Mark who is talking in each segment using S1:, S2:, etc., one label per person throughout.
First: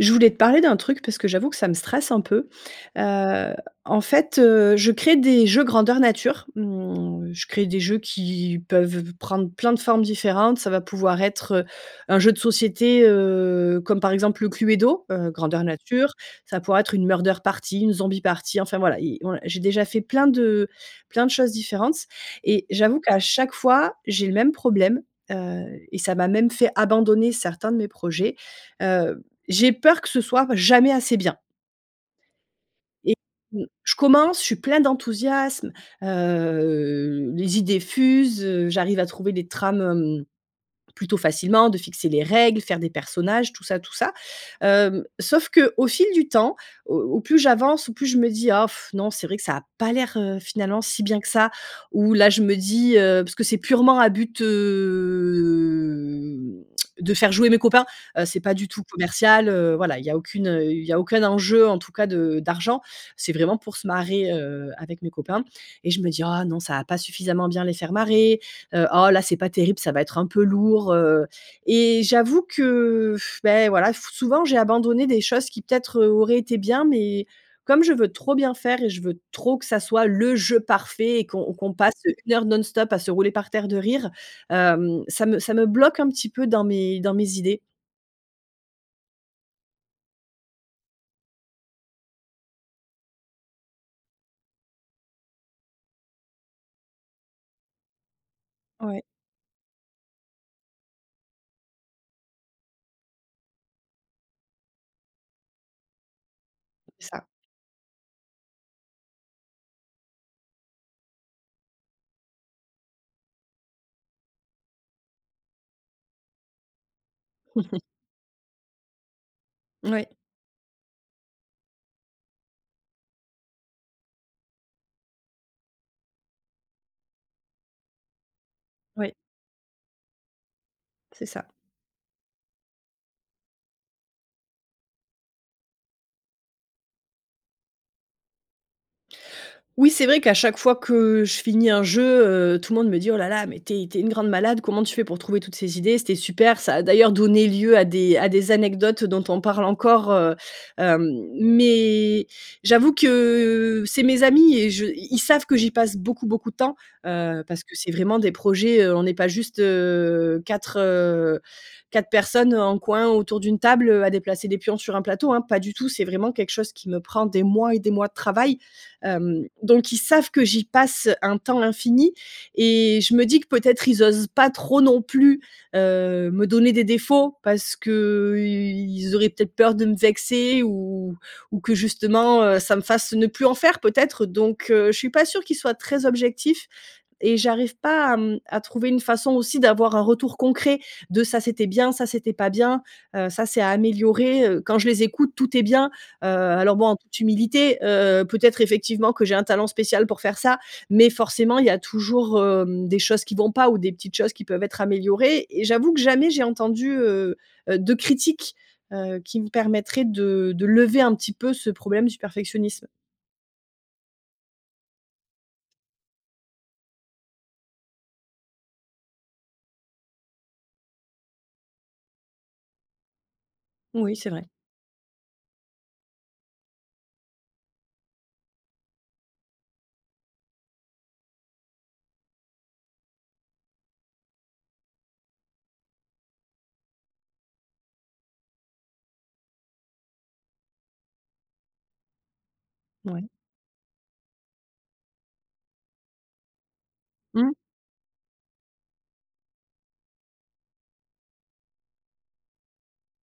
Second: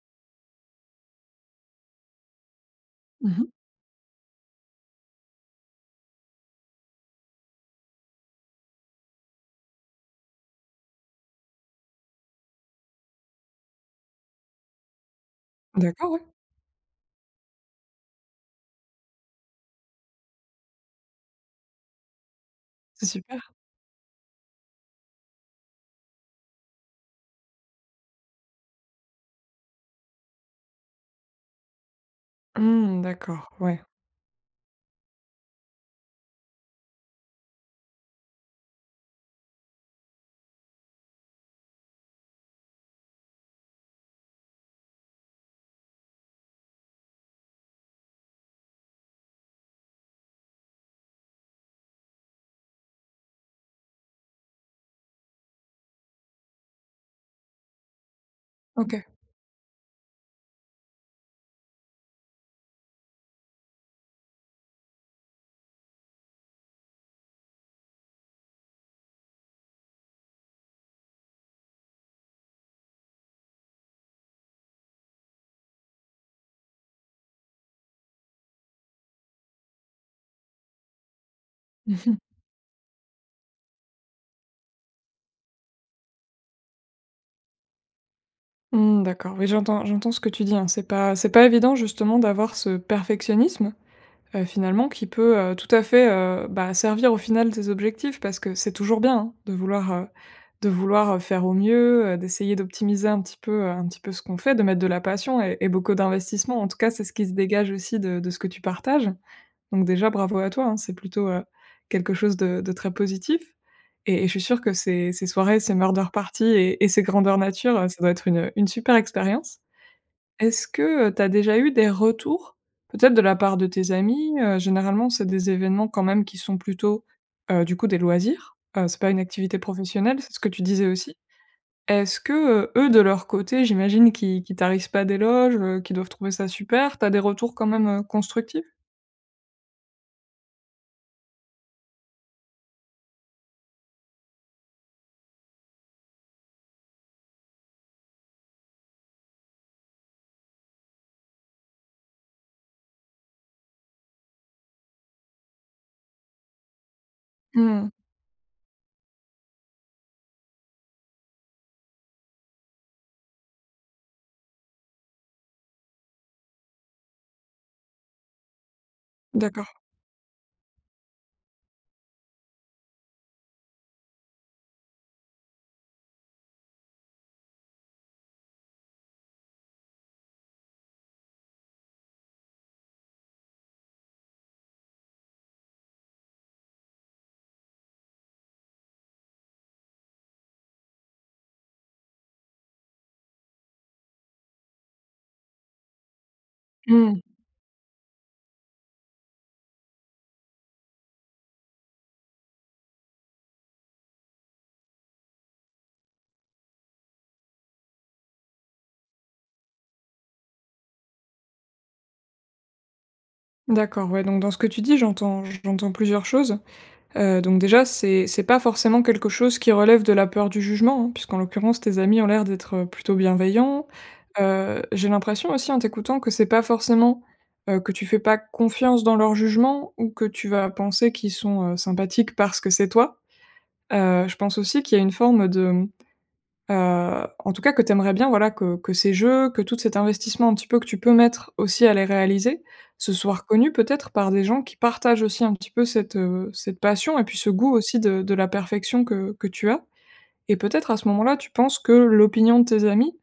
S1: Je voulais te parler d'un truc parce que j'avoue que ça me stresse un peu.
S2: Mmh mh.
S1: Heu, en fait, heu, je crée des jeux grandeur nature, mmh, je crée des jeux qui peuvent prendre plein de formes différentes, ça va pouvoir être, heu, un jeu de société, heu, comme par exemple le Cluedo, heu, grandeur
S2: D'accord,
S1: nature,
S2: ouais.
S1: ça pourrait être une murder party, une zombie party, enfin voilà, i ouais, j'ai déjà fait plein de plein de choses différentes et j'avoue
S2: C'est
S1: qu'à
S2: super.
S1: chaque fois j'ai le même problème, heu et ça m'a même fait abandonner certains de mes projets, heu, j'ai peur que ce soit jamais assez bien
S2: Mmh,
S1: et
S2: d'accord,
S1: mmh,
S2: ouais.
S1: je commence, je suis plein d'enthousiasme, heu, les idées fusent, heu, j'arrive à trouver les trames, hem, plutôt facilement, de fixer des règles, faire des personnages, tout ça, tout ça, hem, sauf qu'au fil du temps, au au plus j'avance, au plus je me dis: «Oh,, non c'est vrai que ça a pas l'air, heu, finalement si bien que ça». Ou là je me dis, heu- parce que c'est purement à but, hem, de faire jouer mes copains, heu, c'est pas du tout
S2: OK.
S1: commercial heu, voilà il y a aucune, heu, il y a aucun enjeu en tout cas de d'argent, c'est vraiment pour se marrer, heu, avec mes copains- et je me dis: «Ah non, ça va pas suffisamment bien les faire marrer, heu, oh là c'est pas terrible, ça va être un peu lourd, heu» et j'avoue que, bah voilà, f souvent j'ai abandonné des choses qui peut-être, heu, auraient été bien mais comme je veux trop bien faire et je veux trop que ça soit le jeu parfait et qu'on qu'on passe
S2: Mmh mh.
S1: une heure non-stop à se rouler par terre de rire, hem, ça me ça me bloque un petit peu dans mes dans mes idées.
S2: Mmh d'accord, oui j'entends j'entends ce que tu dis, hein. C'est pas c'est pas évident justement d'avoir ce perfectionnisme, heu, finalement qui peut, heu, tout à fait, heu, bah, servir au final tes objectifs parce que c'est toujours
S1: Ouais.
S2: bien, hein, de vouloir, heu, de vouloir, heu, faire au mieux, heu, d'essayer d'optimiser un petit peu, heu, un petit peu ce qu'on fait, de mettre de la passion et et beaucoup d'investissement. En tout cas, c'est ce
S1: Ça.
S2: qui se dégage aussi de de ce que tu partages. Donc déjà, bravo à toi, hein. C'est plutôt, heu, quelque chose de de très positif et et je suis sûre que ces ces soirées, ces murder party et et ces grandeurs nature, heu, ça doit être une une super expérience.
S1: Mouais.
S2: Est-ce que, heu, tu as déjà eu des retours peut-être de la part de tes amis, heu? Généralement, c'est des événements quand même qui sont plutôt, heu, du coup des loisirs. Heu, c'est pas
S1: Ouais.
S2: une activité professionnelle, c'est ce que tu disais aussi.
S1: C'est ça.
S2: Est-ce que, heu, eux de leur côté, j'imagine qu'ils qu'ils tarissent pas d'éloges, heu, qu'ils doivent trouver ça super, tu as des retours quand même, heu, constructifs?
S1: Oui, c'est vrai qu'à chaque fois que, heu, je finis un jeu, heu, tout le monde me dit: «Oh là là, mais tu es tu es une grande malade, comment tu fais pour trouver toutes ces idées? C'était super!» ça a d'ailleurs donné lieu à des à des anecdotes, heu, dont on parle encore, heu, hem. Mais j'avoue que, c'est mes amis et je ils savent que j'y passe beaucoup, beaucoup de temps. Heu, parce que
S2: Mmh.
S1: c'est vraiment des projets, heu, on est pas juste, heu, 4, heu, 4 personnes, heu, en coin autour d'une table, heu, à déplacer des pions sur un plateau, hein. Pas du tout c'est vraiment quelque chose qui me prend des mois et des mois de travail. Hem,
S2: D'accord.
S1: donc ils savent que j'y passe un temps infini, et je me dis que peut-être ils osent pas trop non plus, heu, me donner des défauts parce qu'ils auraient peut-être peur de me vexer ou ou ou que justement, heu, ça me fasse ne plus en faire peut-être. Donc, heu, je suis pas sûre qu'ils soient très objectifs et j'arrive pas à mmh, à trouver une façon aussi d'avoir un retour concret de ça c'était bien ça c'était pas bien, heu, ça c'est à améliorer, heu. Quand je les écoute tout est bien, heu, alors bon en toute
S2: Mmh.
S1: humilité, heu, peut-être effectivement que j'ai un talent spécial pour faire ça, mais forcément il y a toujours, hem, des choses qui vont pas ou des petites choses qui peuvent être améliorées et j'avoue que jamais j'ai entendu, heu, heu, de critiques, heu, qui me permettraient de de lever un petit peu ce problème du perfectionnisme.
S2: D'accord, ouais, donc dans ce que tu dis, j'entends j'entends plusieurs choses. Heu, donc déjà, c'est c'est pas forcément quelque chose qui relève de la peur du jugement, hein, puisqu'en l'occurrence tes amis ont l'air d'être plutôt bienveillants.
S1: Oui c'est vrai.
S2: Heu, j'ai l'impression aussi, en t'écoutant, que c'est pas forcément, heu, que tu fais pas confiance dans leur jugement ou que tu vas penser qu'ils sont heu, sympathiques parce que c'est toi. Heu, je pense aussi qu'il y a une forme de heu, en tout cas que tu aimerais bien, voilà, que que ces jeux, que tout cet investissement, un petit peu, que tu peux mettre aussi à les réaliser, ce
S1: Ouais.
S2: soit reconnu, peut-être, par des gens qui partagent aussi, un petit peu, cette, heu, cette passion et puis ce
S1: Mmh.
S2: goût aussi de de la perfection que que tu as. Et, peut-être, à ce moment-là, tu penses que l'opinion de tes amis,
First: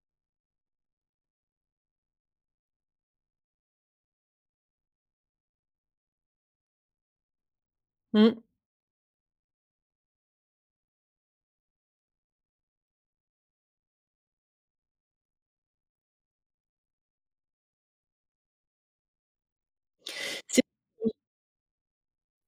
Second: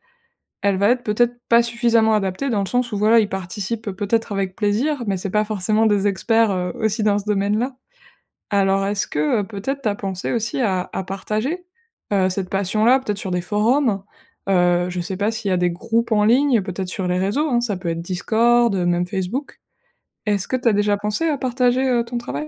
S2: elle va être, peut-être, pas suffisamment adaptée dans le sens où, voilà, ils participent, peut-être, avec plaisir, mais c'est pas forcément des experts, heu, aussi dans ce domaine-là.
S1: Mmh.
S2: Alors est-ce que, heu, peut-être, tu as pensé aussi à à partager, heu, cette passion-là, peut-être sur des forums? Heu, je sais pas s'il y a des groupes en ligne, peut-être sur les réseaux hein, ça peut être Discord, même Facebook. Est-ce que
S1: C'est
S2: tu as déjà
S1: oui.
S2: pensé à partager, heu, ton travail?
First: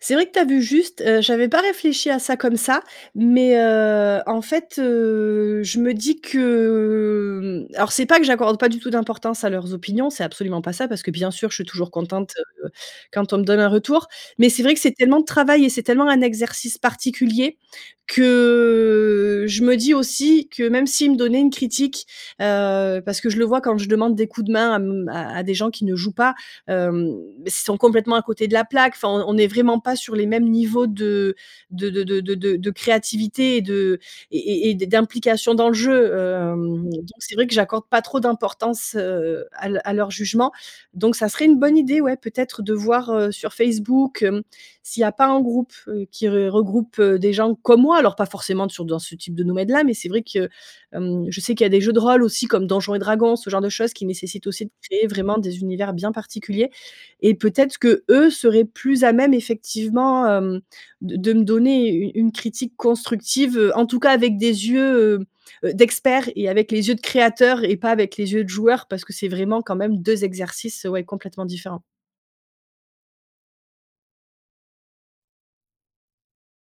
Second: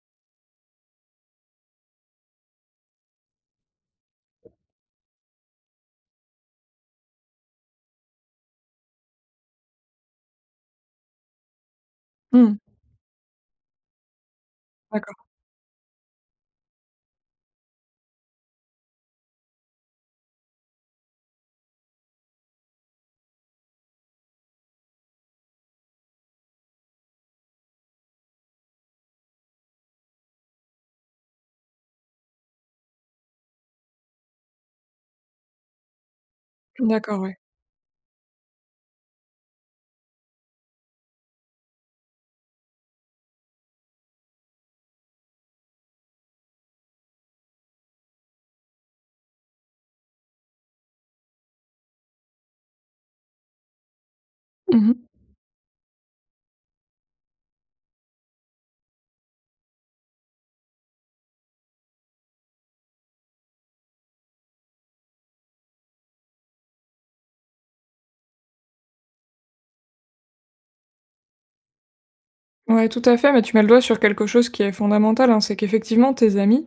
S1: C'est vrai que tu as vu juste. Heu, j'avais pas réfléchi à ça comme ça. Mais, heu, en fait, heu, je me dis que, hem, alors c'est pas que j'accorde pas du tout d'importance à leurs opinions, c'est absolument pas ça. Parce que, bien sûr, je suis toujours contente,
S2: Mmh.
S1: heu, quand on me donne un retour. Mais c'est vrai que c'est tellement
S2: D'accord.
S1: de travail et c'est tellement un exercice particulier que, je me dis aussi que, même s'ils me donnaient une critique, heu parce que je le vois quand je demande des coups de main à m à des gens qui ne jouent pas, hem, ils sont complètement à côté de la plaque enfin on on n'est vraiment pas sur les mêmes niveaux de de de de de créativité et de et et et d'implication dans le jeu. Hem, donc
S2: D'accord,
S1: c'est
S2: ouais.
S1: vrai que j'accorde pas trop d'importance, heu, à leu à leur jugement. Donc ça serait une bonne idée, ouais, peut-être, de voir, heu, sur Facebook, hem, s'il y a pas un groupe, heu, qui regroupe des gens comme moi. Alors pas forcément sur dans ce type de domaine-là. Mais c'est vrai que mmh, je sais qu'il y a des jeux de rôle aussi, comme Donjons et Dragons, ce genre de choses, qui nécessitent aussi de
S2: Mmh
S1: créer
S2: mh.
S1: vraiment des univers bien particuliers. Et peut-être qu'eux seraient plus à même, effectivement, mmh, de de me donner une une critique constructive, en tout cas, avec des yeux, heu, d'experts et avec les yeux de créateurs et pas avec les yeux de joueurs. Parce que c'est vraiment quand même 2 exercices, ouais, complètement différents.
S2: Ouais, tout à fait, mais tu mets le doigt sur quelque chose qui est fondamental, hein: c'est qu'effectivement tes amis,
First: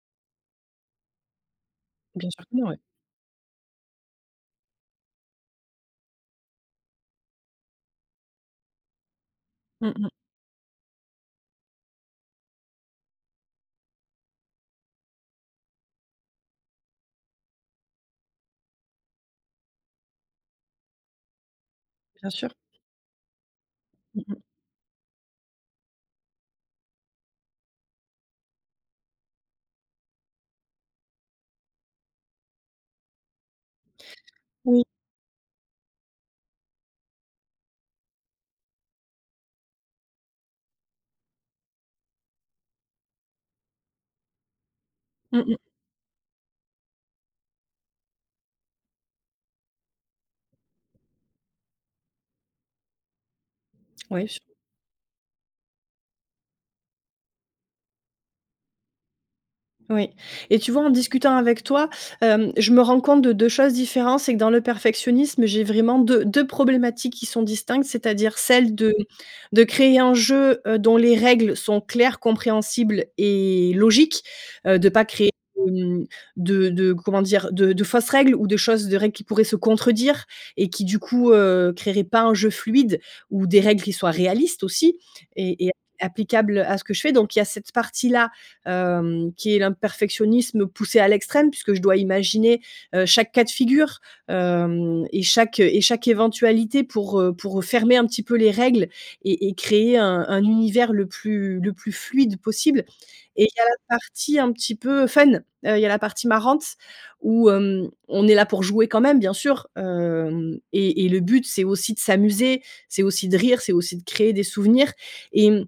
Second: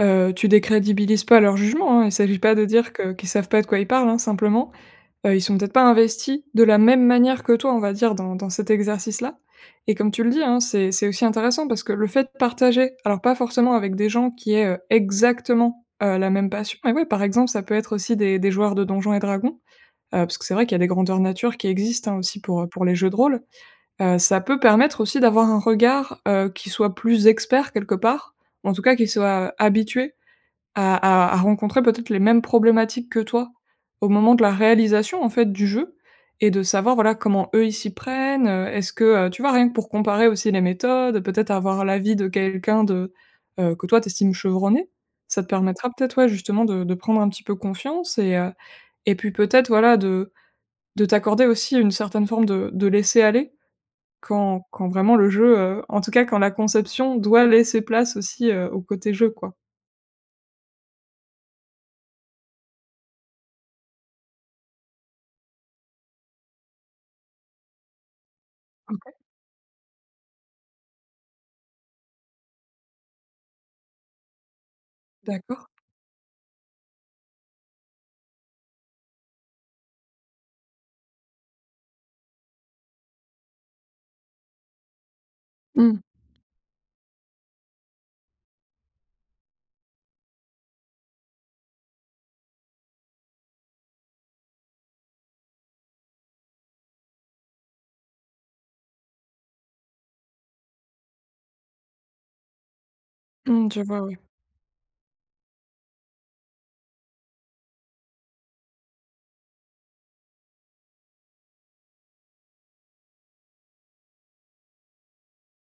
S2: heu, tu décrédibilises pas leur jugement, hein, il
S1: Bien
S2: s'agit
S1: sûr
S2: pas
S1: que
S2: de
S1: non, ouais.
S2: dire que qu'ils savent pas de quoi ils parlent, hein. Simplement, heu, ils sont peut-être pas investis de la même manière que toi, on va dire, dans dans cet exercice-là.
S1: Mmh
S2: Et
S1: mh.
S2: comme tu le dis, hein, c'est c'est aussi intéressant parce que le fait de partager- alors pas forcément avec des gens qui aient, heu, exactement, heu, la même passion- mais oui par exemple, ça peut être aussi des des joueurs de Donjons& Dragons, heu, parce que c'est vrai qu'il y a des grandeur nature qui existent, hein,
S1: Bien
S2: aussi
S1: sûr.
S2: pour, heu, pour les jeux de rôle. Heu,
S1: Mmh mh.
S2: ça peut permettre aussi d'avoir un regard, heu, qui soit plus expert, quelque part, en tout cas qui soit habitué à à à rencontrer peut-être les mêmes problématiques que toi au moment de la
S1: Oui.
S2: réalisation, en fait, du jeu et de savoir, voilà, comment eux ils s'y prennent, heu, est-ce que, heu, tu vois, rien que pour comparer aussi les méthodes, peut-être avoir l'avis de quelqu'un de, heu que toi tu estimes chevronné. Ça
S1: Mmh
S2: te
S1: mh.
S2: permettra peut-être, ouais, justement, de de prendre un petit peu confiance et heu, et puis peut-être, voilà, de de t'accorder aussi une certaine forme de de laisser aller
S1: Ouais, su
S2: quand quand vraiment le jeu, heu, en tout cas quand la conception doit laisser place aussi, heu, au côté jeu, quoi.
S1: Oui. Et tu vois, en discutant avec toi, hem, je me rends compte de 2 choses différentes: c'est que dans le perfectionnisme j'ai vraiment 2- 2 problématiques qui sont distinctes, c'est-à-dire celle de
S2: OK.
S1: de créer un jeu, heu, dont les règles sont claires, compréhensibles et logiques, heu, de pas créer
S2: D'accord.
S1: de, mmh, de de, comment dire, de de fausses règles ou de choses de règles qui pourraient se contredire et qui du coup, heu, créeraient pas un jeu fluide ou des règles qui soient réalistes aussi, et et app
S2: Mmh.
S1: applicables à ce que je fais. Donc il y a cette partie-là, hem, qui est l un perfectionnisme poussé à l'extrême, puisque je dois imaginer, heu, chaque cas de figure, hem, et chaque et chaque éventualité pour, heu, pour fermer un petit peu les règles et et créer un un univers le plus le plus fluide possible. Et il y a
S2: Mmh,
S1: la
S2: je vois, ouais.
S1: partie un petit peu fun, heu, il y a la partie marrante où, hem, on est là pour jouer quand même, bien sûr, hem, et et le but c'est aussi de s'amuser, c'est aussi de rire, c'est aussi de créer des souvenirs et, mmh,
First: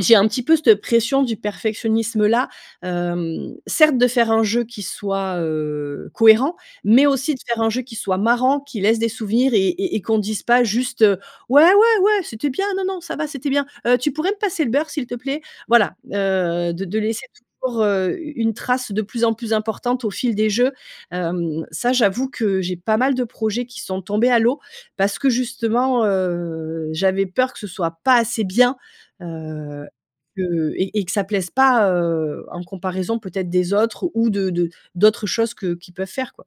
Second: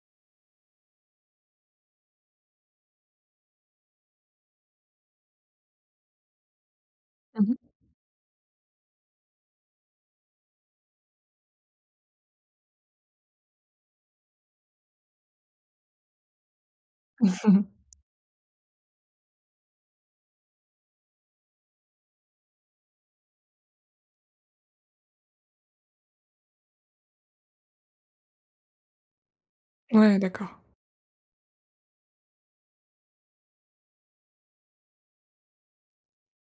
S1: j'ai un petit peu cette pression du perfectionnisme-là, hem: certes de faire un jeu qui soit, heu, cohérent, mais aussi de
S2: Mmh mh.
S1: faire un jeu qui soit marrant, qui laisse des souvenirs et et et qu'on dise pas juste, heu: «Ouais, ouais, ouais, c'était bien. Non, non, ça va, c'était bien. Heu tu pourrais me passer le beurre, s'il te plaît?» Voilà, heu, de de laisser toujours, heu, u une trace de plus en plus importante au fil des jeux, hem, ça, j'avoue que j'ai pas mal de projets qui sont tombés à l'eau parce que justement, heu, j'avais peur que ce soit pas assez bien, heu,
S2: Ouais, d'accord.
S1: que et et que ça plaise pas, heu, en comparaison peut-être des autres ou de de d'autres choses que qu'ils peuvent faire, quoi.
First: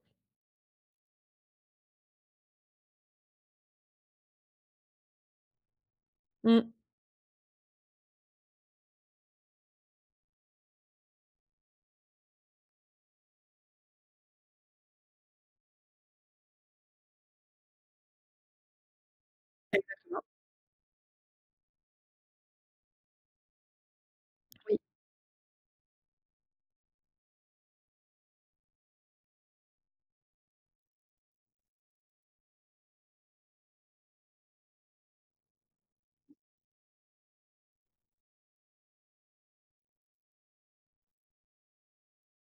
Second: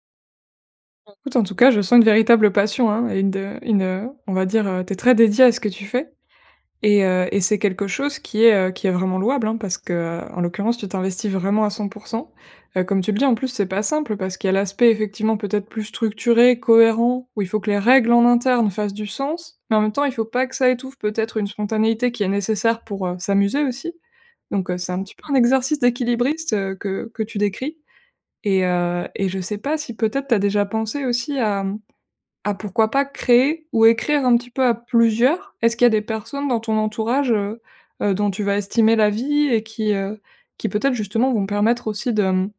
S2: Bah, écoute, en tout cas, je sens une véritable passion, hein, et de une, heu, on va dire, heu, tu es très dédiée à ce que tu fais.
S1: Mmh.
S2: Et heu, et c'est quelque chose qui est, heu, qui est vraiment louable, hein, parce que, heu, en l'occurrence, tu t'investis vraiment à 100 %. Heu, comme tu le dis, en plus, c'est pas simple parce qu'il y a l'aspect, effectivement, peut-être plus structuré, cohérent, où il faut que les règles, en interne, fassent du sens. Mais, en même temps, il
S1: Exactement.
S2: faut pas que ça étouffe peut-être une spontanéité qui est nécessaire pour, heu, s'amuser aussi. Donc,
S1: Oui.
S2: heu, c'est un petit peu un exercice d'équilibriste, heu, que que tu décris. Et heu et je sais pas si, peut-être, tu as déjà pensé aussi à, mmh, à pourquoi pas créer ou écrire un petit peu à plusieurs? Est-ce qu'il y a des personnes dans ton entourage, heu, heu, dont tu vas estimer l'avis et qui, heu, qui peut-être, justement, vont permettre aussi de, mmh,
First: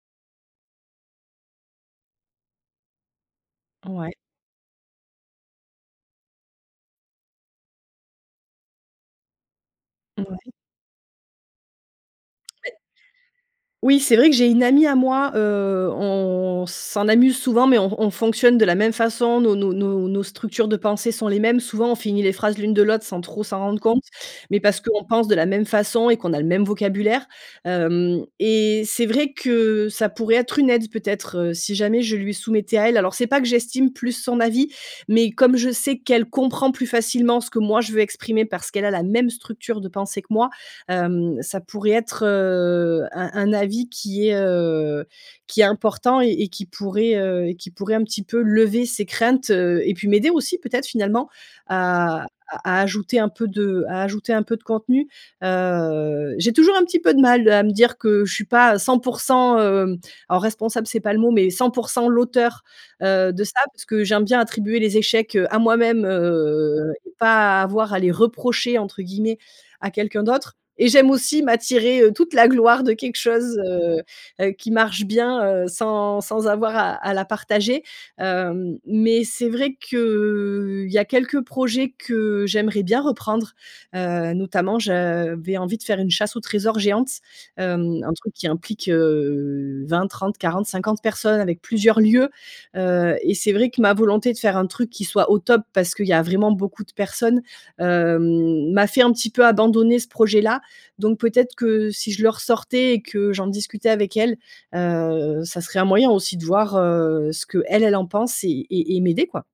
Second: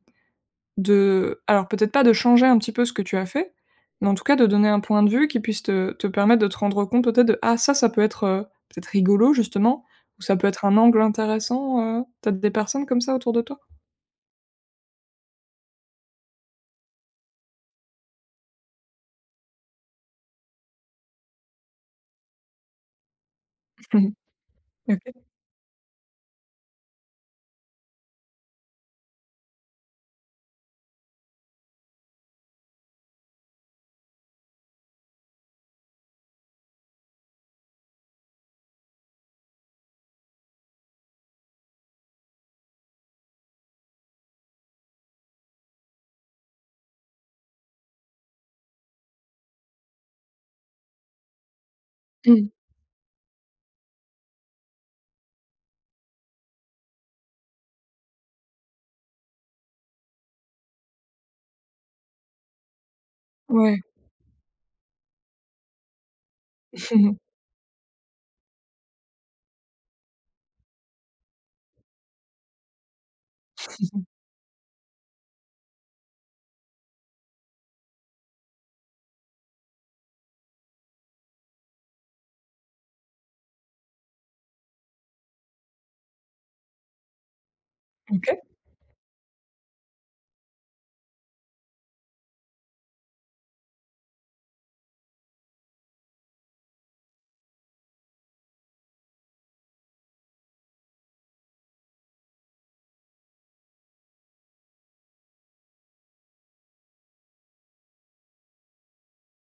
S2: de alors peut-être pas de changer un petit peu ce que tu as fait, mais
S1: Ouais.
S2: en tout cas de donner un point de vue qui puisse te te permettre de te rendre compte, peut-être, de: «Ah, ça ça peut être, heu, peut-être rigolo, justement» ou: «Ça peut
S1: Ouais.
S2: être un angle intéressant». Heu? Peut-être des
S1: Mais
S2: personnes comme ça autour de toi?
S1: Oui, c'est vrai que j'ai une amie à moi, heu, on s'en amuse souvent, mais on on fonctionne de la même façon dans nos nos nos structures de pensées sont les mêmes. Souvent, on finit les phrases l'une de l'autre sans trop s'en rendre
S2: Mmh
S1: compte.
S2: mh.
S1: Mais parce qu'on
S2: OK.
S1: pense de la même façon et qu'on a le même vocabulaire. Hem et c'est vrai que ça pourrait être une aide, peut-être, heu, si jamais je lui soumettais à elle. Alors, c'est pas que j'estime plus son avis, mais comme je sais qu'elle comprend plus facilement ce que, moi, je veux exprimer parce qu'elle a la même structure de pensée que moi. Hem, ça pourrait être, heu, un un avis qui est, heu, qui est important et et qui pourrait, heu, et qui pourrait un petit peu lever ses craintes, heu, et puis m'aider aussi, peut-être, finalement, à à
S2: Mmh.
S1: à ajouter un peu de à ajouter un peu de contenu. Heu, j'ai toujours un petit peu de mal à me dire que je suis pas 100 %, hem, alors responsable, c'est pas le mot, mais 100 % l'auteure, heu, de ça
S2: Ouais.
S1: parce que j'aime bien attribuer les échecs, heu, à moi-même, heu, et pas à avoir à les «reprocher» entre guillemets, à quelqu'un d'autre. Et j'aime aussi m'attirer, heu, toute la gloire de quelque chose, heu, heu, qui marche bien, heu, sans sans avoir à à la partager. Hem. Mais c'est vrai qu'il y a quelques projets que j'aimerais bien reprendre. Heu, notamment, j'avais envie de faire une chasse aux trésors géante. Hem, un truc
S2: OK.
S1: qui implique, heu, 20-30-40-50 personnes, avec plusieurs lieux, heu, et c'est vrai que ma volonté de faire un truc qui soit au top, parce qu'il y a vraiment beaucoup de personnes, hem, m'a fait un petit peu abandonner ce projet-là. Donc, peut-être que si je le ressortais et que j'en discutais avec elle, heu, ça serait un moyen aussi de voir, heu, ce qu'elle, elle, en pense et et et m'aider, quoi.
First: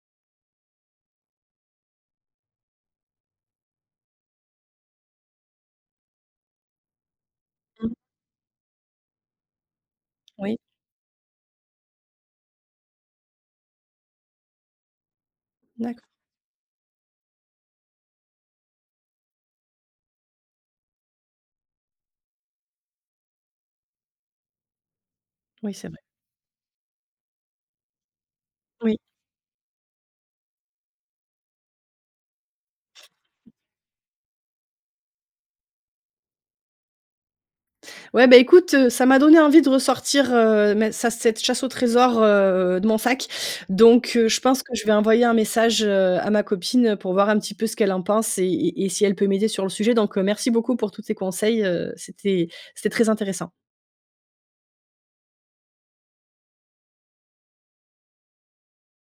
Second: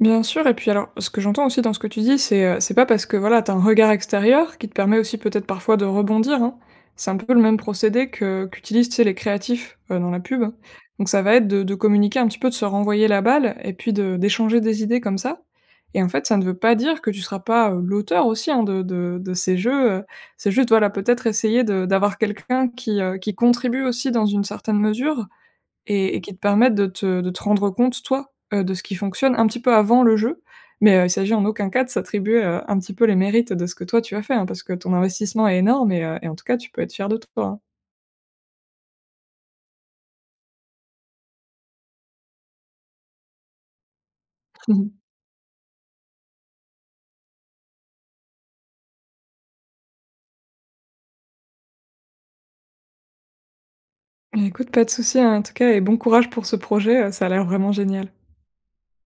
S2: Bien sûr. Et puis alors, ce que j'entends aussi dans ce que tu dis, c'est, heu, c'est pas parce que, voilà, tu as un regard extérieur qui te permet aussi, peut-être, parfois, de rebondir, hein. C'est un peu le même
S1: Mmh.
S2: procédé que qu'utilisent, tu sais, les créatifs, heu, dans la pub, hein.
S1: Oui.
S2: Donc, ça va être de de communiquer un petit peu, de se renvoyer la balle et puis de d'échanger des idées comme ça. Et
S1: D'accord.
S2: en fait, ça ne veut pas dire que tu seras pas, heu, l'auteur aussi, hein, de de de ces jeux, heu, c'est juste, voilà, peut-être essayer de d'avoir quelqu'un qui, heu, qui contribue aussi dans une certaine mesure.
S1: Oui, c'est vrai.
S2: Et et qui te permettent de te de te rendre compte toi, heu, de ce qui
S1: Oui.
S2: fonctionne un petit peu avant le jeu. Mais, heu, il s'agit en aucun cas de s'attribuer, heu, un petit peu les mérites de ce que, toi, tu as fait, hein, parce que ton investissement est énorme et heu, et en tout cas, tu peux être fière de toi.
S1: Ouais, bah, écoute, heu, ça m'a donné envie de ressortir, heu, mais ça cette chasse au trésor, heu, de mon sac. Donc, heu, je pense que
S2: Mmh
S1: je vais
S2: mh.
S1: envoyer un message, heu, à ma copine, heu, pour voir un petit peu ce qu'elle en pense et et et si elle peut m'aider sur le sujet. Donc, heu, merci beaucoup pour tous ces conseils, heu, c'était c'était très intéressant.
S2: Bah, écoute pas de souci, hein, en tout cas, et bon courage pour ce projet, heu, ça a l'air vraiment génial.